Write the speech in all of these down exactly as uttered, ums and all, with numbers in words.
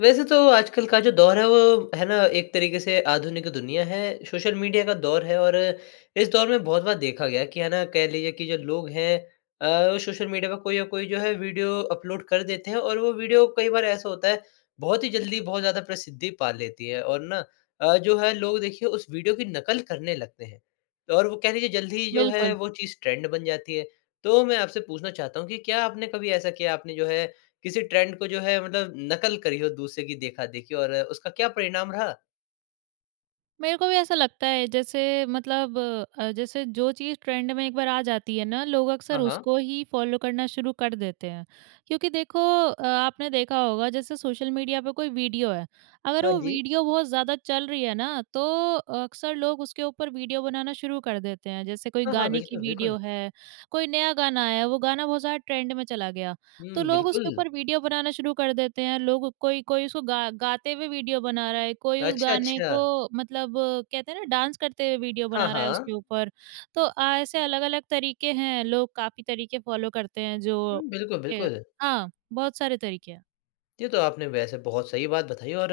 वैसे तो आजकल का जो दौर है वो है ना एक तरीके से आधुनिक दुनिया है, सोशल मीडिया का दौर है और इस दौर में बहुत बार देखा गया है कि है ना कह लीजिए कि जो लोग हैं अ, सोशल मीडिया पर कोई ना कोई जो है वीडियो अपलोड कर देते हैं और वो वीडियो कई बार ऐसा होता है बहुत ही ज़ल्दी बहुत ज़्यादा प्रसिद्धि पा लेती है। और ना अ, जो है लोग देखिए उस वीडियो की नकल करने लगते हैं। तो और वो कह लीजिए जल्दी ही जो है बिल्कुल। वो चीज़ ट्रेंड बन जाती है। तो मैं आपसे पूछना चाहता हूँ कि क्या आपने कभी ऐसा किया आपने जो है किसी ट्रेंड को जो है मतलब नकल करी हो दूसरे की देखा-देखी और उसका क्या परिणाम रहा? मेरे को भी ऐसा लगता है जैसे मतलब अ, जैसे जो चीज़ ट्रेंड में एक बार आ जाती है ना लोग हाँ, अक्सर हाँ। उसको ही फॉलो करना शुरू कर देते हैं। क्योंकि देखो अ, आपने देखा होगा जैसे सोशल मीडिया पे कोई वीडियो है, अगर हाँ वो जी। वीडियो बहुत ज़्यादा चल रही है ना तो अक्सर लोग उसके ऊपर वीडियो बनाना शुरू कर देते हैं। जैसे कोई हाँ, हाँ। गाने की बिल्कुल, बिल्कुल। वीडियो है, कोई नया गाना आया है वो गाना बहुत ज़्यादा ट्रेंड में चला गया तो हुँ, लोग उसके बिल्कुल। ऊपर वीडियो बनाना शुरू कर देते हैं। लोग कोई कोई उसको गा गाते हुए वीडियो बना रहा है। कोई उस अच्छा, गाने अच्छा। को मतलब कहते हैं ना डाँस करते हुए वीडियो हाँ, बना रहा है उसके हाँ। ऊपर। तो अ, ऐसे अलग-अलग तरीके हैं लोग काफ़ी तरीके फॉलो करते हैं जो हुँ। बिल्कुल, के बिल्कुल। हाँ बहुत सारे तरीके हैं। ये तो आपने वैसे बहुत सही बात बताई और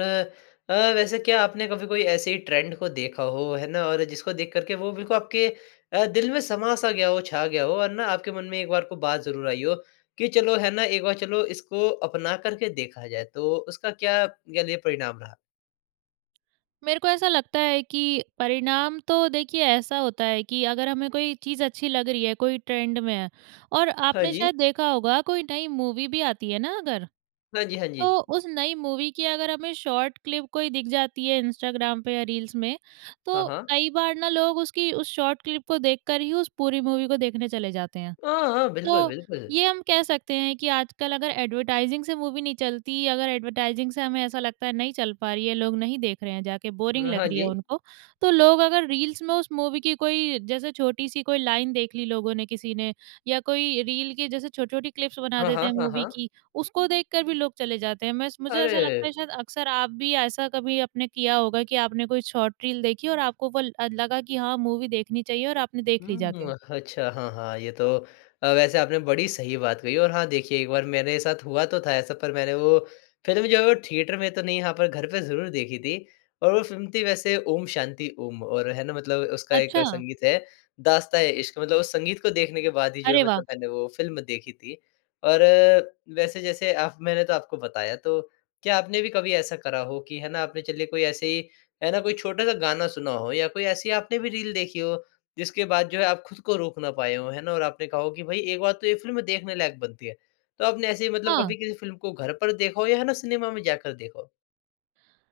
अ, वैसे क्या आपने कभी कोई ऐसे ही ट्रेंड को देखा हो है ना और जिसको देख कर के वो बिल्कुल आपके अ, दिल में समा सा गया हो, छा गया हो और ना आपके मन में एक बार कोई बात ज़रूर आई हो कि चलो है ना, एक बार चलो इसको अपना कर के देखा जाए, तो उसका क्या कह लीजिए परिणाम रहा? मेरे को ऐसा लगता है कि परिणाम तो देखिए ऐसा होता है कि अगर हमें कोई चीज़ अच्छी लग रही है, कोई ट्रेंड में है और हाँ आपने जी। शायद देखा होगा कोई नई मूवी भी आती है ना अगर। हाँ जी, हाँ तो जी। उस नई मूवी की अगर हमें शॉर्ट क्लिप कोई दिख जाती है इंस्टाग्राम पे या रील्स में। हाँ, तो हाँ। कई बार ना लोग उसकी उस शॉर्ट क्लिप को देखकर ही उस पूरी मूवी को देखने चले जाते हैं। हाँ, हाँ, बिल्कुल, तो बिल्कुल। ये हम कह सकते हैं कि आजकल अगर ऐड्वर्टाइज़िंग से मूवी नहीं चलती, अगर ऐड्वर्टाइज़िंग से हमें ऐसा लगता है नहीं चल पा रही है, लोग नहीं देख रहे हैं जाके, बोरिंग ह लग हाँ रही है जी। उनको। तो लोग अगर रील्स में उस मूवी की कोई जैसे छोटी सी कोई लाइन देख ली लोगों ने किसी ने या कोई रील की जैसे छोटी-छोटी क्लिप्स बना हाँ, देते हाँ, हैं, हाँ, मूवी हाँ। की। उसको देख कर भी लोग चले जाते हैं, मैं स मुझे ऐसा लगता अरे! है शायद अक्सर आप भी ऐसा कभी आपने किया होगा कि आपने कोई शॉर्ट रील देखी और आपको वो ल अ, लगा कि हाँ मूवी देखनी चाहिए और आपने देख ली हुँ, जाके। अच्छा हाँ, हाँ ये तो अ, वैसे आपने बड़ी सही बात कही और हाँ देखिए एक बार मेरे साथ हुआ तो था ऐसा पर मैंने वो फ़िल्म जो है वो थिएटर में तो नहीं हाँ, पर घर पे ज़रूर देखी थी और वो फ़िल्म थी वैसे ओम शांति ओम और है ना मतलब उसका एक अच्छा। संगीत है, दास्ता ए इश्क़, मतलब उस संगीत को देखने के बाद ही जो है अरे वाह! मतलब मैंने वो फ़िल्म देखी थी और वैसे जैसे आप मैंने तो आपको बताया। तो क्या आपने भी कभी ऐसा करा हो कि है ना आपने चलिए कोई ऐसे ही है ना कोई छोटा-सा गाना सुना हो या कोई ऐसी आपने भी रील देखी हो, जिसके बाद जो है आप खुद को रोक ना पाए हो है ना और आपने कहा हो कि भई एक बार तो ये फ़िल्म देखने लायक बनती है। तो आपने ऐसे ही मतलब हाँ। कभी किसी फ़िल्म को घर पर देखा हो या है ना सिनेमा में जाकर देखा हो?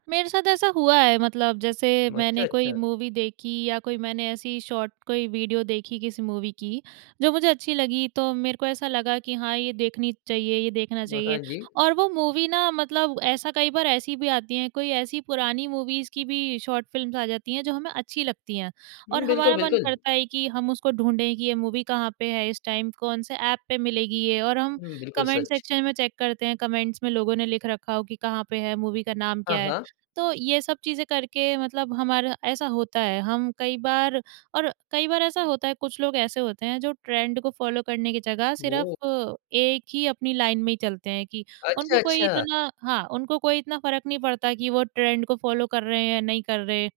मेरे साथ ऐसा हुआ है, मतलब जैसे म अच्छा, मैंने कोई अच्छा। मूवी देखी या कोई मैंने ऐसी शॉर्ट कोई वीडियो देखी, किसी मूवी की, जो मुझे अच्छी लगी तो मेरे को ऐसा लगा कि हाँ ये देखनी चाहिए, ये देखना म हाँ चाहिए जी। और वो मूवी ना मतलब ऐसा कई बार ऐसी भी आती है, कोई ऐसी पुरानी मूवीज़ की भी शॉर्ट फिल्म्स आ जाती हैं जो हमें अच्छी लगती हैं हुँ, और बिल्कुल, हमारा मन बिल्कुल। करता है कि हम उसको ढूँढें कि ये मूवी कहाँ पे है इस टाइम कौन से ऐप पे मिलेगी ये और हम हुँ, बिल्कुल कमेंट सच। सेक्शन में चेक करते हैं, कमेंट्स में लोगों ने लिख रखा हो कि कहाँ पे है, मूवी का नाम हाँ, क्या है? हाँ। तो ये सब चीज़ें करके मतलब हमारा ऐसा होता है, हम कई बार और कई बार ऐसा होता है कुछ लोग ऐसे होते हैं जो ट्रेंड को फॉलो करने की जगह, वो सिर्फ एक ही अपनी लाइन में ही चलते हैं कि अच्छा, उनको कोई अच्छा। इतना हाँ, उनको कोई इतना फ़र्क नहीं पड़ता कि वो ट्रेंड को फॉलो कर रहे हैं या नहीं कर रहे हैं।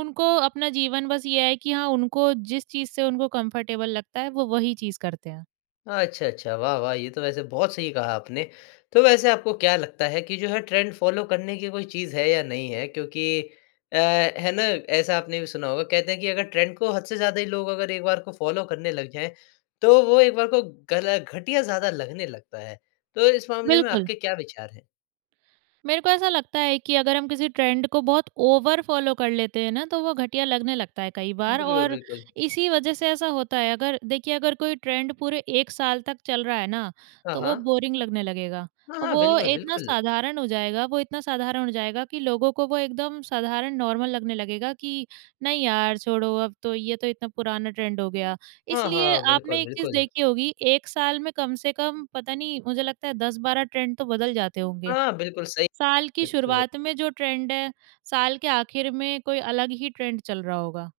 उनको अपना जीवन बस ये है कि हाँ उनको जिस चीज़ से उनको कम्फर्टेबल लगता है, वो वही चीज़ करते हैं। अ, अच्छा, अच्छा, वाह, वाह ये तो वैसे बहुत सही कहा आपने। तो वैसे आपको क्या लगता है कि जो है ट्रेंड फॉलो करने की कोई चीज़ है या नहीं है? क्योंकि अ, है ना ऐसा आपने भी सुना होगा कहते हैं कि अगर ट्रेंड को हद से ज़्यादा ही लोग अगर एक बार को फॉलो करने लग जाएँ, तो वो एक बार को गल घटिया ज़्यादा लगने लगता है। तो इस मामले में बिल्कुल। आपके क्या विचार हैं? मेरे को ऐसा लगता है कि अगर हम किसी ट्रेंड को बहुत ओवर फ़ॉलो कर लेते हैं ना, तो वो घटिया लगने लगता है कई बार। बिल्कुल, और बिल्कुल। इसी वज़ह से ऐसा होता है अगर देखिए अगर कोई ट्रेंड पूरे एक साल तक चल रहा है ना हाँ, तो वो हाँ। बोरिंग लगने लगेगा। हाँ, हाँ। वो बिल्कुल, इतना बिल्कुल। साधारण हो जाएगा वो इतना साधारण हो जाएगा कि लोगों को वो एकदम साधारण नॉर्मल लगने लगेगा कि नहीं यार छोड़ो अब तो, ये तो इतना पुराना ट्रेंड हो गया। हाँ, इसलिए हाँ। बिल्कुल, आपने एक चीज़ बिल्कुल। देखी होगी एक साल में कम से कम पता नहीं मुझे लगता है दस बारह ट्रेंड तो बदल जाते होंगे। हाँ, बिल्कुल सही। साल की ये तो शुरुआत में जो ट्रेंड है साल के आखिर में कोई अलग ही ट्रेंड चल रहा होगा।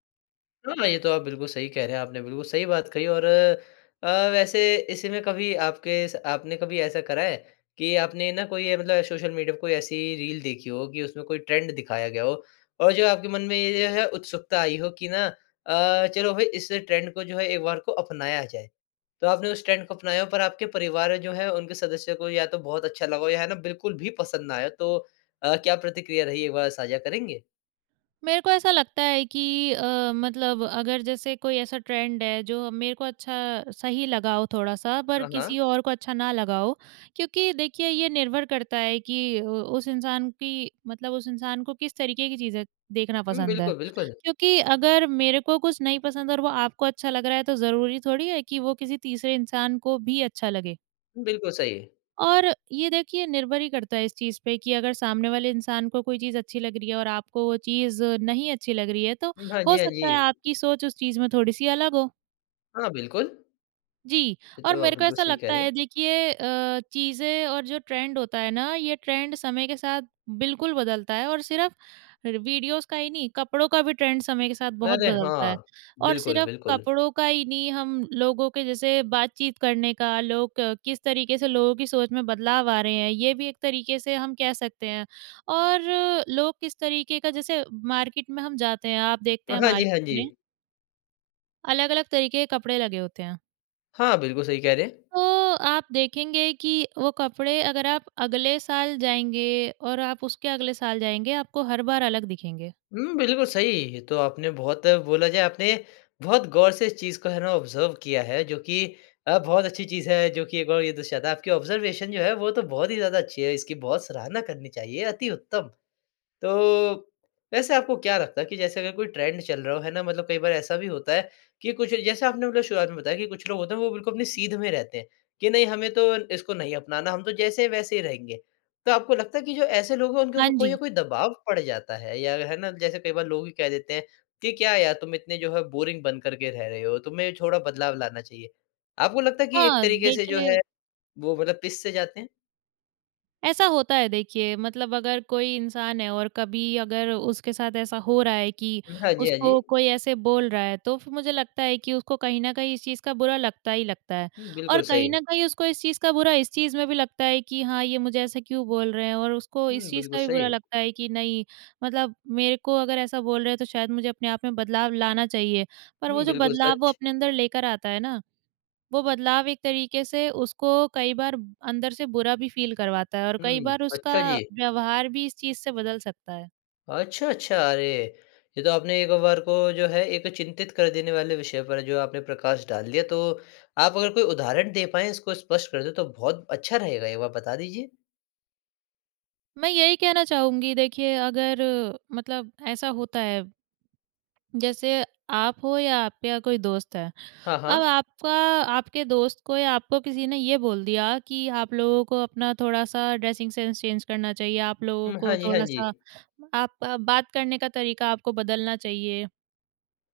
हाँ, ये तो आप बिल्कुल सही कह रहे हैं। आपने बिल्कुल सही बात कही और अ अ, वैसे इसी में कभी आपके स आपने कभी ऐसा करा है कि आपने ना कोई अ, मतलब सोशल मीडिया पे कोई ऐसी रील देखी हो कि उसमें कोई ट्रेंड दिखाया गया हो। और जो है आपके मन में ये जो है उत्सुकता आई हो कि ना अ, चलो भाई इस ट्रेंड को जो है एक बार को अपनाया जाए। तो आपने उस ट्रेंड को अपनाया हो पर आपके परिवार में जो है, उन सदस्यों को या तो बहुत अच्छा लगा हो या है ना बिल्कुल भी पसंद ना आए। तो अ, क्या प्रतिक्रिया रही एक बार साझा करेंगे? मेरे को ऐसा लगता है कि अ, मतलब अगर जैसे कोई ऐसा ट्रेंड है जो मेरे को अच्छा सही लगा हो थोड़ा-सा पर हाँ, हाँ। किसी और को अच्छा ना लगा हो क्योंकि देखिए ये निर्भर करता है कि उ उस इंसान की मतलब उस इंसान को किस तरीके की चीज़ें देखना हुँ। पसंद है। बिल्कुल, बिल्कुल। क्योंकि अगर मेरे को कुछ नहीं पसंद और वो आपको अच्छा लग रहा है तो ज़रूरी थोड़ी है कि वो किसी तीसरे इंसान को भी अच्छा लगे? बिल्कुल सही। और ये देखिए निर्भर ही करता है इस चीज़ पे कि अगर सामने वाले इंसान को कोई चीज़ अच्छी लग रही है और आपको वो चीज़ नहीं अच्छी लग रही है तो भ हाँ जी, हो हाँ जी। सकता है आपकी सोच उस चीज़ में थोड़ी-सी अलग हो। हाँ बिल्कुल। जी, ये और तो आप मेरे को बिल्कुल ऐसा सही कह लगता रहे है हैं। देखिए अ, चीज़ें और जो ट्रेंड होता है ना, ये ट्रेंड समय के साथ बिल्कुल बदलता है। और सिर्फ़ रि वीडियोज़ का ही नहीं, कपड़ों का भी ट्रेंड समय के साथ बहुत अरे! बदलता है। हाँ। और बिल्कुल, सिर्फ़ बिल्कुल। कपड़ों का ही नहीं हम लोगों के जैसे बातचीत करने का, लोग किस तरीके से लोगों की सोच में बदलाव आ रहे हैं, ये भी एक तरीके से हम कह सकते हैं। और लोग किस तरीके का जैसे मार्केट में हम जाते हैं आप अ, देखते हैं हाँ जी। मार्केट हाँ में जी। अलग-अलग तरीके के कपड़े लगे होते हैं। हाँ, बिल्कुल सही कह रहे हैं। तो आप देखेंगे कि वो कपड़े अगर आप अगले साल जाएँगे और आप उसके अगले साल जाएँगे आपको हर बार अलग दिखेंगे। हुँ, बिल्कुल सही। ये तो आपने बहुत बोला जाए आपने बहुत गौर से इस चीज़ को है ना, ऑब्ज़र्व किया है जो कि अ, बहुत अच्छी चीज़ है जो कि एक बार ये दर्शाता है आपकी ऑब्जर्वेशन जो है वो तो बहुत ही ज़्यादा अच्छी है, इसकी बहुत सराहना करनी चाहिए, अति उत्तम। तो वैसे आपको क्या लगता है कि जैसे अगर कोई ट्रेंड चल रहा हो, है ना। मतलब कई बार ऐसा भी होता है कि कुछ जैसे आपने मतलब शुरुआत में बताया कि कुछ लोग होते है वो बिल्कुल अपनी सीध में रहते हैं कि नहीं हमें तो इसको नहीं अपनाना, हम तो जैसे है वैसे ही रहेंगे। तो आपको लगता है कि जो ऐसे लोग है उनके हाँ ऊपर कोई ना जी। कोई दबाव पड़ जाता है या है ना, जैसे कई बार लोग ही कह देते हैं कि क्या यार तुम इतने जो है बोरिंग बन कर के रह रहे हो, तुम्हें थोड़ा बदलाव लाना चाहिए। आपको लगता है कि एक हाँ, तरीके से जो देखिए है वो मतलब पिस से जाते हैं? ऐसा होता है देखिए मतलब अगर कोई इंसान है और कभी अगर उसके साथ ऐसा हो रहा है कि हाँ जी, हाँ उसको जी। कोई ऐसे बोल रहा है तो फिर मुझे लगता है कि उसको कहीं न कहीं इस चीज़ का बुरा लगता ही लगता है। हुँ, बिल्कुल और कहीं न सही। कहीं उसको इस चीज़ का बुरा इस चीज़ में भी लगता है कि हाँ, ये मुझे ऐसा क्यों बोल रहे हैं और उसको इस हुँ, चीज़ बिल्कुल का भी बुरा सही। लगता है कि नहीं मतलब मेरे को अगर ऐसा बोल रहे हैं तो शायद मुझे अपने आप में बदलाव लाना चाहिए। पर वो हुँ, जो बिल्कुल बदलाव वो सच। अपने अंदर लेकर आता है ना, वो बदलाव एक तरीके से उसको कई बार अंदर से बुरा भी फ़ील करवाता है और कई हुँ। बार उसका अच्छा जी। व्यवहार भी इस चीज़ से बदल सकता है। अच्छा, अच्छा अरे! ये तो आपने एक बार को जो है एक चिंतित कर देने वाले विषय पर जो आपने प्रकाश डाल दिया, तो आप अगर कोई उदाहरण दे पाएँ, इसको स्पष्ट कर दे, तो बहुत अच्छा रहेगा, एक बार बता दीजिए? मैं यही कहना चाहूँगी, देखिए अगर मतलब ऐसा होता है। जैसे आप हो या आपके या कोई दोस्त है। हाँ, अब हाँ। आपका आपके दोस्त को या आपको किसी ने ये बोल दिया कि आप लोगों को अपना थोड़ा-सा ड्रेसिंग सेन्स चैंज करना चाहिए। आप लोगों हुँ। हाँ को जी, हाँ जी। थोड़ा-सा आप आप बात करने का तरीका आपको बदलना चाहिए।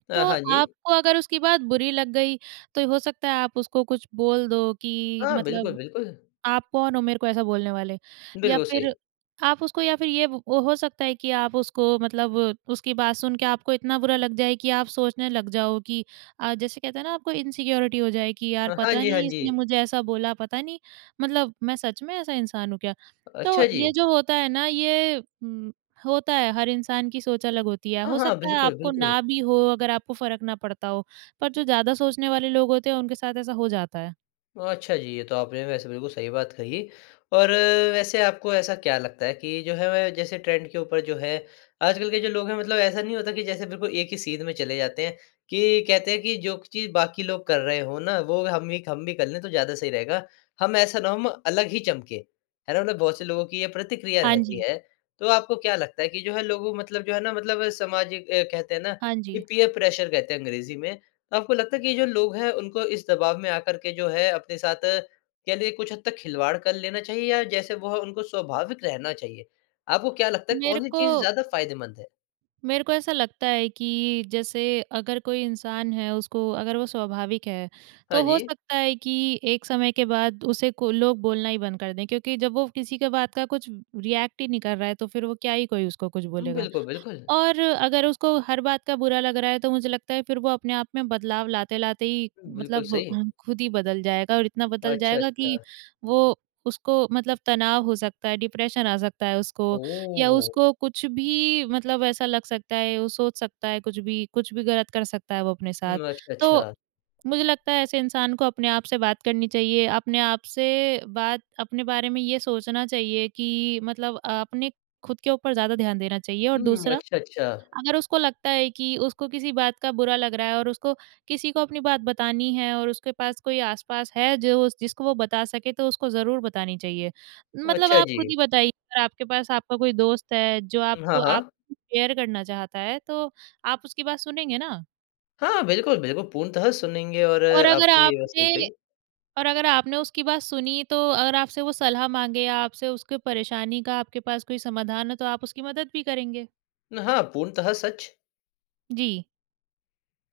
अ, तो हाँ जी। आपको अगर उसकी बात बुरी लग गई, तो हो सकता है आप उसको कुछ बोल दो कि हाँ, बिल्कुल, मतलब बिल्कुल। आप कौन हो मेरे को ऐसा बोलने वाले? या बिल्कुल फिर सही। आप उसको या फिर ये हो सकता है कि आप उसको मतलब उसकी बात सुन के आपको इतना बुरा लग जाए कि आप सोचने लग जाओ कि अ, जैसे कहते हैं ना आपको इनसिक्योरिटी हो जाए कि अ, यार हाँ पता जी, हाँ नहीं इसने जी। मुझे ऐसा बोला, पता नहीं मतलब मैं सच में ऐसा इंसान हूँ क्या? तो अच्छा ये जी। जो होता है ना ये उम, होता है हर इंसान की सोच अलग होती है, हाँ, हो हाँ। सकता है बिल्कुल, आपको बिल्कुल। ना भी हो अगर आपको फ़र्क ना पड़ता हो, पर जो ज़्यादा सोचने वाले लोग होते हैं, उनके साथ ऐसा हो जाता है। ओ, अच्छा जी, ये तो आपने वैसे बिल्कुल सही बात कही और वैसे आपको ऐसा क्या लगता है कि जो है वह जैसे ट्रेंड के ऊपर जो है, आजकल के जो लोग है मतलब ऐसा नहीं होता कि जैसे बिल्कुल एक ही सीध में चले जाते हैं, कि कहते हैं कि जो चीज़ बाकी लोग कर रहे हो ना वो हम ही हम भी कर लें तो ज़्यादा सही रहेगा। हम ऐसा ना हो हम अलग ही चमके, है ना? मतलब बहुत से लोग की ये प्रतिक्रिया हाँ रहती जी। है, तो आपको क्या लगता है कि जो है लोगों मतलब जो है ना मतलब सामाजिक अ, कहते हैं ना, हाँ की जी। पीयर प्रेशर कहते हैं अंग्रेजी में। तो आपको लगता है कि ये जो लोग है उनको इस दबाव में आकर के जो है अपने साथ कह लीजिए कुछ हद तक खिलवाड़ कर लेना चाहिए? या जैसे वो उनको स्वाभाविक रहना चाहिए? आपको क्या लगता है मेरे कौन-सी चीज़ को ज़्यादा फ़ायदेमंद है? मेरे को ऐसा लगता है कि जैसे अगर कोई इंसान है उसको, अगर वो स्वाभाविक है, हाँ तो हो जी। सकता है कि एक समय के बाद उसे को लोग बोलना ही बंद कर दें क्योंकि जब वो किसी के बात का कुछ रिएक्ट ही नहीं कर रहा है तो फिर वो क्या ही कोई उसको कुछ बोलेगा? बिल्कुल, बिल्कुल। और अगर उसको हर बात का बुरा लग रहा है तो मुझे लगता है फिर वो अपने आप में बदलाव लाते-लाते ही, बिल्कुल, मतलब सही। खुद ही बदल जाएगा और इतना बदल अच्छा, जाएगा कि, अच्छा। वो उसको मतलब तनाव हो सकता है डिप्रेशन आ सकता है उसको। या ओह! उसको कुछ भी मतलब ऐसा लग सकता है वो सोच सकता है कुछ भी, कुछ भी गलत कर सकता है वो अपने हुँ, साथ। अच्छा, तो अच्छा। मुझे लगता है ऐसे इंसान को अपने आप से बात करनी चाहिए, अपने आप से बात अपने बारे में ये सोचना चाहिए कि मतलब अ, अपने खुद के ऊपर ज़्यादा ध्यान देना चाहिए और हुँ, दूसरा, अच्छा, अच्छा। अगर उसको लगता है कि उसको किसी बात का बुरा लग रहा है और उसको किसी को अपनी बात बतानी है और उसके पास कोई आस-पास है जो जिसको वो बता सके तो उसको ज़रूर बतानी चाहिए। मतलब अच्छा आप खुद जी। ही बताइए अगर आपके पास आपका कोई दोस्त है, जो हुँ, हाँ, आपको आप हाँ। कुछ शेयर करना चाहता है, तो आप उसकी बात सुनेंगे ना? हाँ बिल्कुल, बिल्कुल। पूर्णतः सुनेंगे और और अगर आपने सही आपने कही। और अगर आपने उसकी बात सुनी तो अगर आपसे वो सलाह माँगे या आपसे उसकी परेशानी का, आपके पास कोई समाधान है तो आप उसकी मदद भी करेंगे। हाँ, पूर्णतः सच। जी।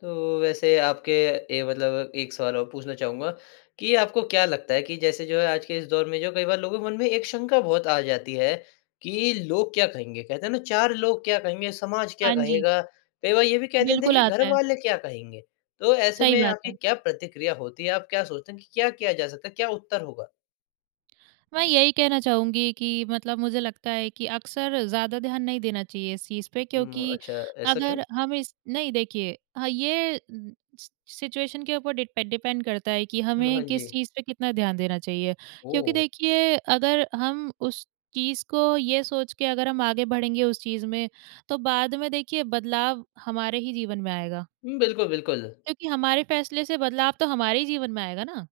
तो वैसे आपके ए मतलब एक सवाल और पूछना चाहूँगा कि आपको क्या लगता है कि जैसे जो है आज के इस दौर में जो है कई बार लोगों के मन में एक शँका बहुत आ जाती है कि लोग क्या कहेंगे? कहते हैं ना चार लोग क्या कहेंगे? समाज क्या हाँ जी। कहेगा? कई बार ये भी कह देते हैं बिल्कुल कि घर आता है। वाले क्या कहेंगे? तो ऐसे सही में बात आपकी है। क्या प्रतिक्रिया होती है, आप क्या सोचते हैं कि क्या किया जा सकता है? क्या उत्तर होगा? मैं यही कहना चाहूँगी कि मतलब मुझे लगता है कि अक्सर ज़्यादा ध्यान नहीं देना चाहिए इस चीज़ पे उम, क्योंकि अच्छा। ऐसा क्यों? अगर हम इस नहीं, देखिए हाँ, ये सि सिचुएशन के ऊपर डिड डिपेंड करता है कि हुँ। हाँ हमें किस जी। चीज़ पे कितना ध्यान देना चाहिए। क्योंकि ओह! देखिए अगर हम उस चीज़ को ये सोच के अगर हम आगे बढ़ेंगे उस चीज़ में तो बाद में देखिए बदलाव हमारे ही जीवन में आएगा। उ, बिल्कुल, बिल्कुल। क्योंकि हमारे फ़ेेसले से बदलाव तो हमारे ही जीवन में आएगा ना,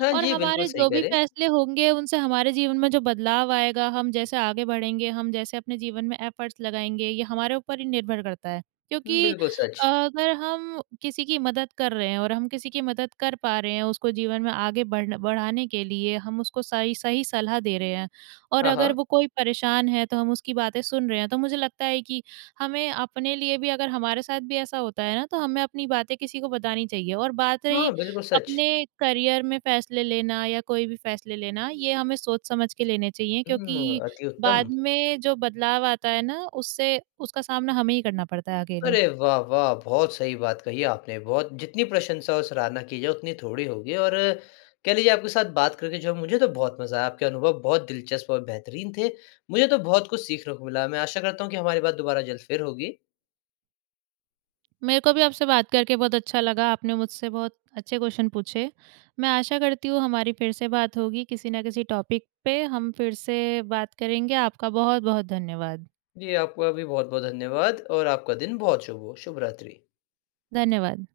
हाँ और जी। बिल्कुल हमारे सही जो कह भी रहे हैं। फ़ेेसले होंगे उनसे हमारे जीवन में जो बदलाव आएगा, हम जैसे आगे बढ़ेंगे, हम जैसे अपने जीवन में एफ़र्ट्स लगाएँगे, ये हमारे ऊपर ही निर्भर करता है। उम, क्योंकि बिल्कुल सच। अगर हम किसी की मदद कर रहे हैं और हम किसी की मदद कर पा रहे हैं, उसको जीवन में आगे बढ़ बढ़ाने के लिए हम उसको सही-सही सलाह दे रहे हैं और हाँ, अगर हाँ। वो कोई परेशान है तो हम उसकी बातें सुन रहे हैं, तो मुझे लगता है कि हमें अपने लिए भी अगर हमारे साथ भी ऐसा होता है ना, तो हमें अपनी बातें किसी को बतानी चाहिए। और बात हाँ। रही बिल्कुल सच। अपने करियर में फ़ेेसले लेना या कोई भी फ़ेेसले लेना, ये हमें सोच समझ के लेने चाहिए हुँ। क्योंकि अति उत्तम। बाद में जो बदलाव आता है ना, उससे उसका सामना हमें ही करना पड़ता है अकेले। अरे वाह, वाह! बहुत सही बात कही आपने। बहुत जितनी प्रशंसा और सराहना की जाए उतनी थोड़ी होगी और कह लीजिए आपके साथ बात करके जो है मुझे तो बहुत मज़ा आया। आपके अनुभव बहुत दिलचस्प और बेहतरीन थे। मुझे तो बहुत कुछ सीखने को मिला। मैं आशा करता हूँ कि हमारी बात दुबारा ज़ल्द फिर होगी। मेरे को भी आपसे बात करके बहुत अच्छा लगा। आपने मुझसे बहुत अच्छे क्वेश्चन पूछे। मैं आशा करती हूँ हमारी फिर से बात होगी, किसी न किसी टॉपिक पे हम फिर से बात करेंगे। आपका बहुत-बहुत धन्यवाद। जी आपका भी बहुत-बहुत धन्यवाद और आपका दिन बहुत शुभ हो। शुभ रात्रि। धन्यवाद।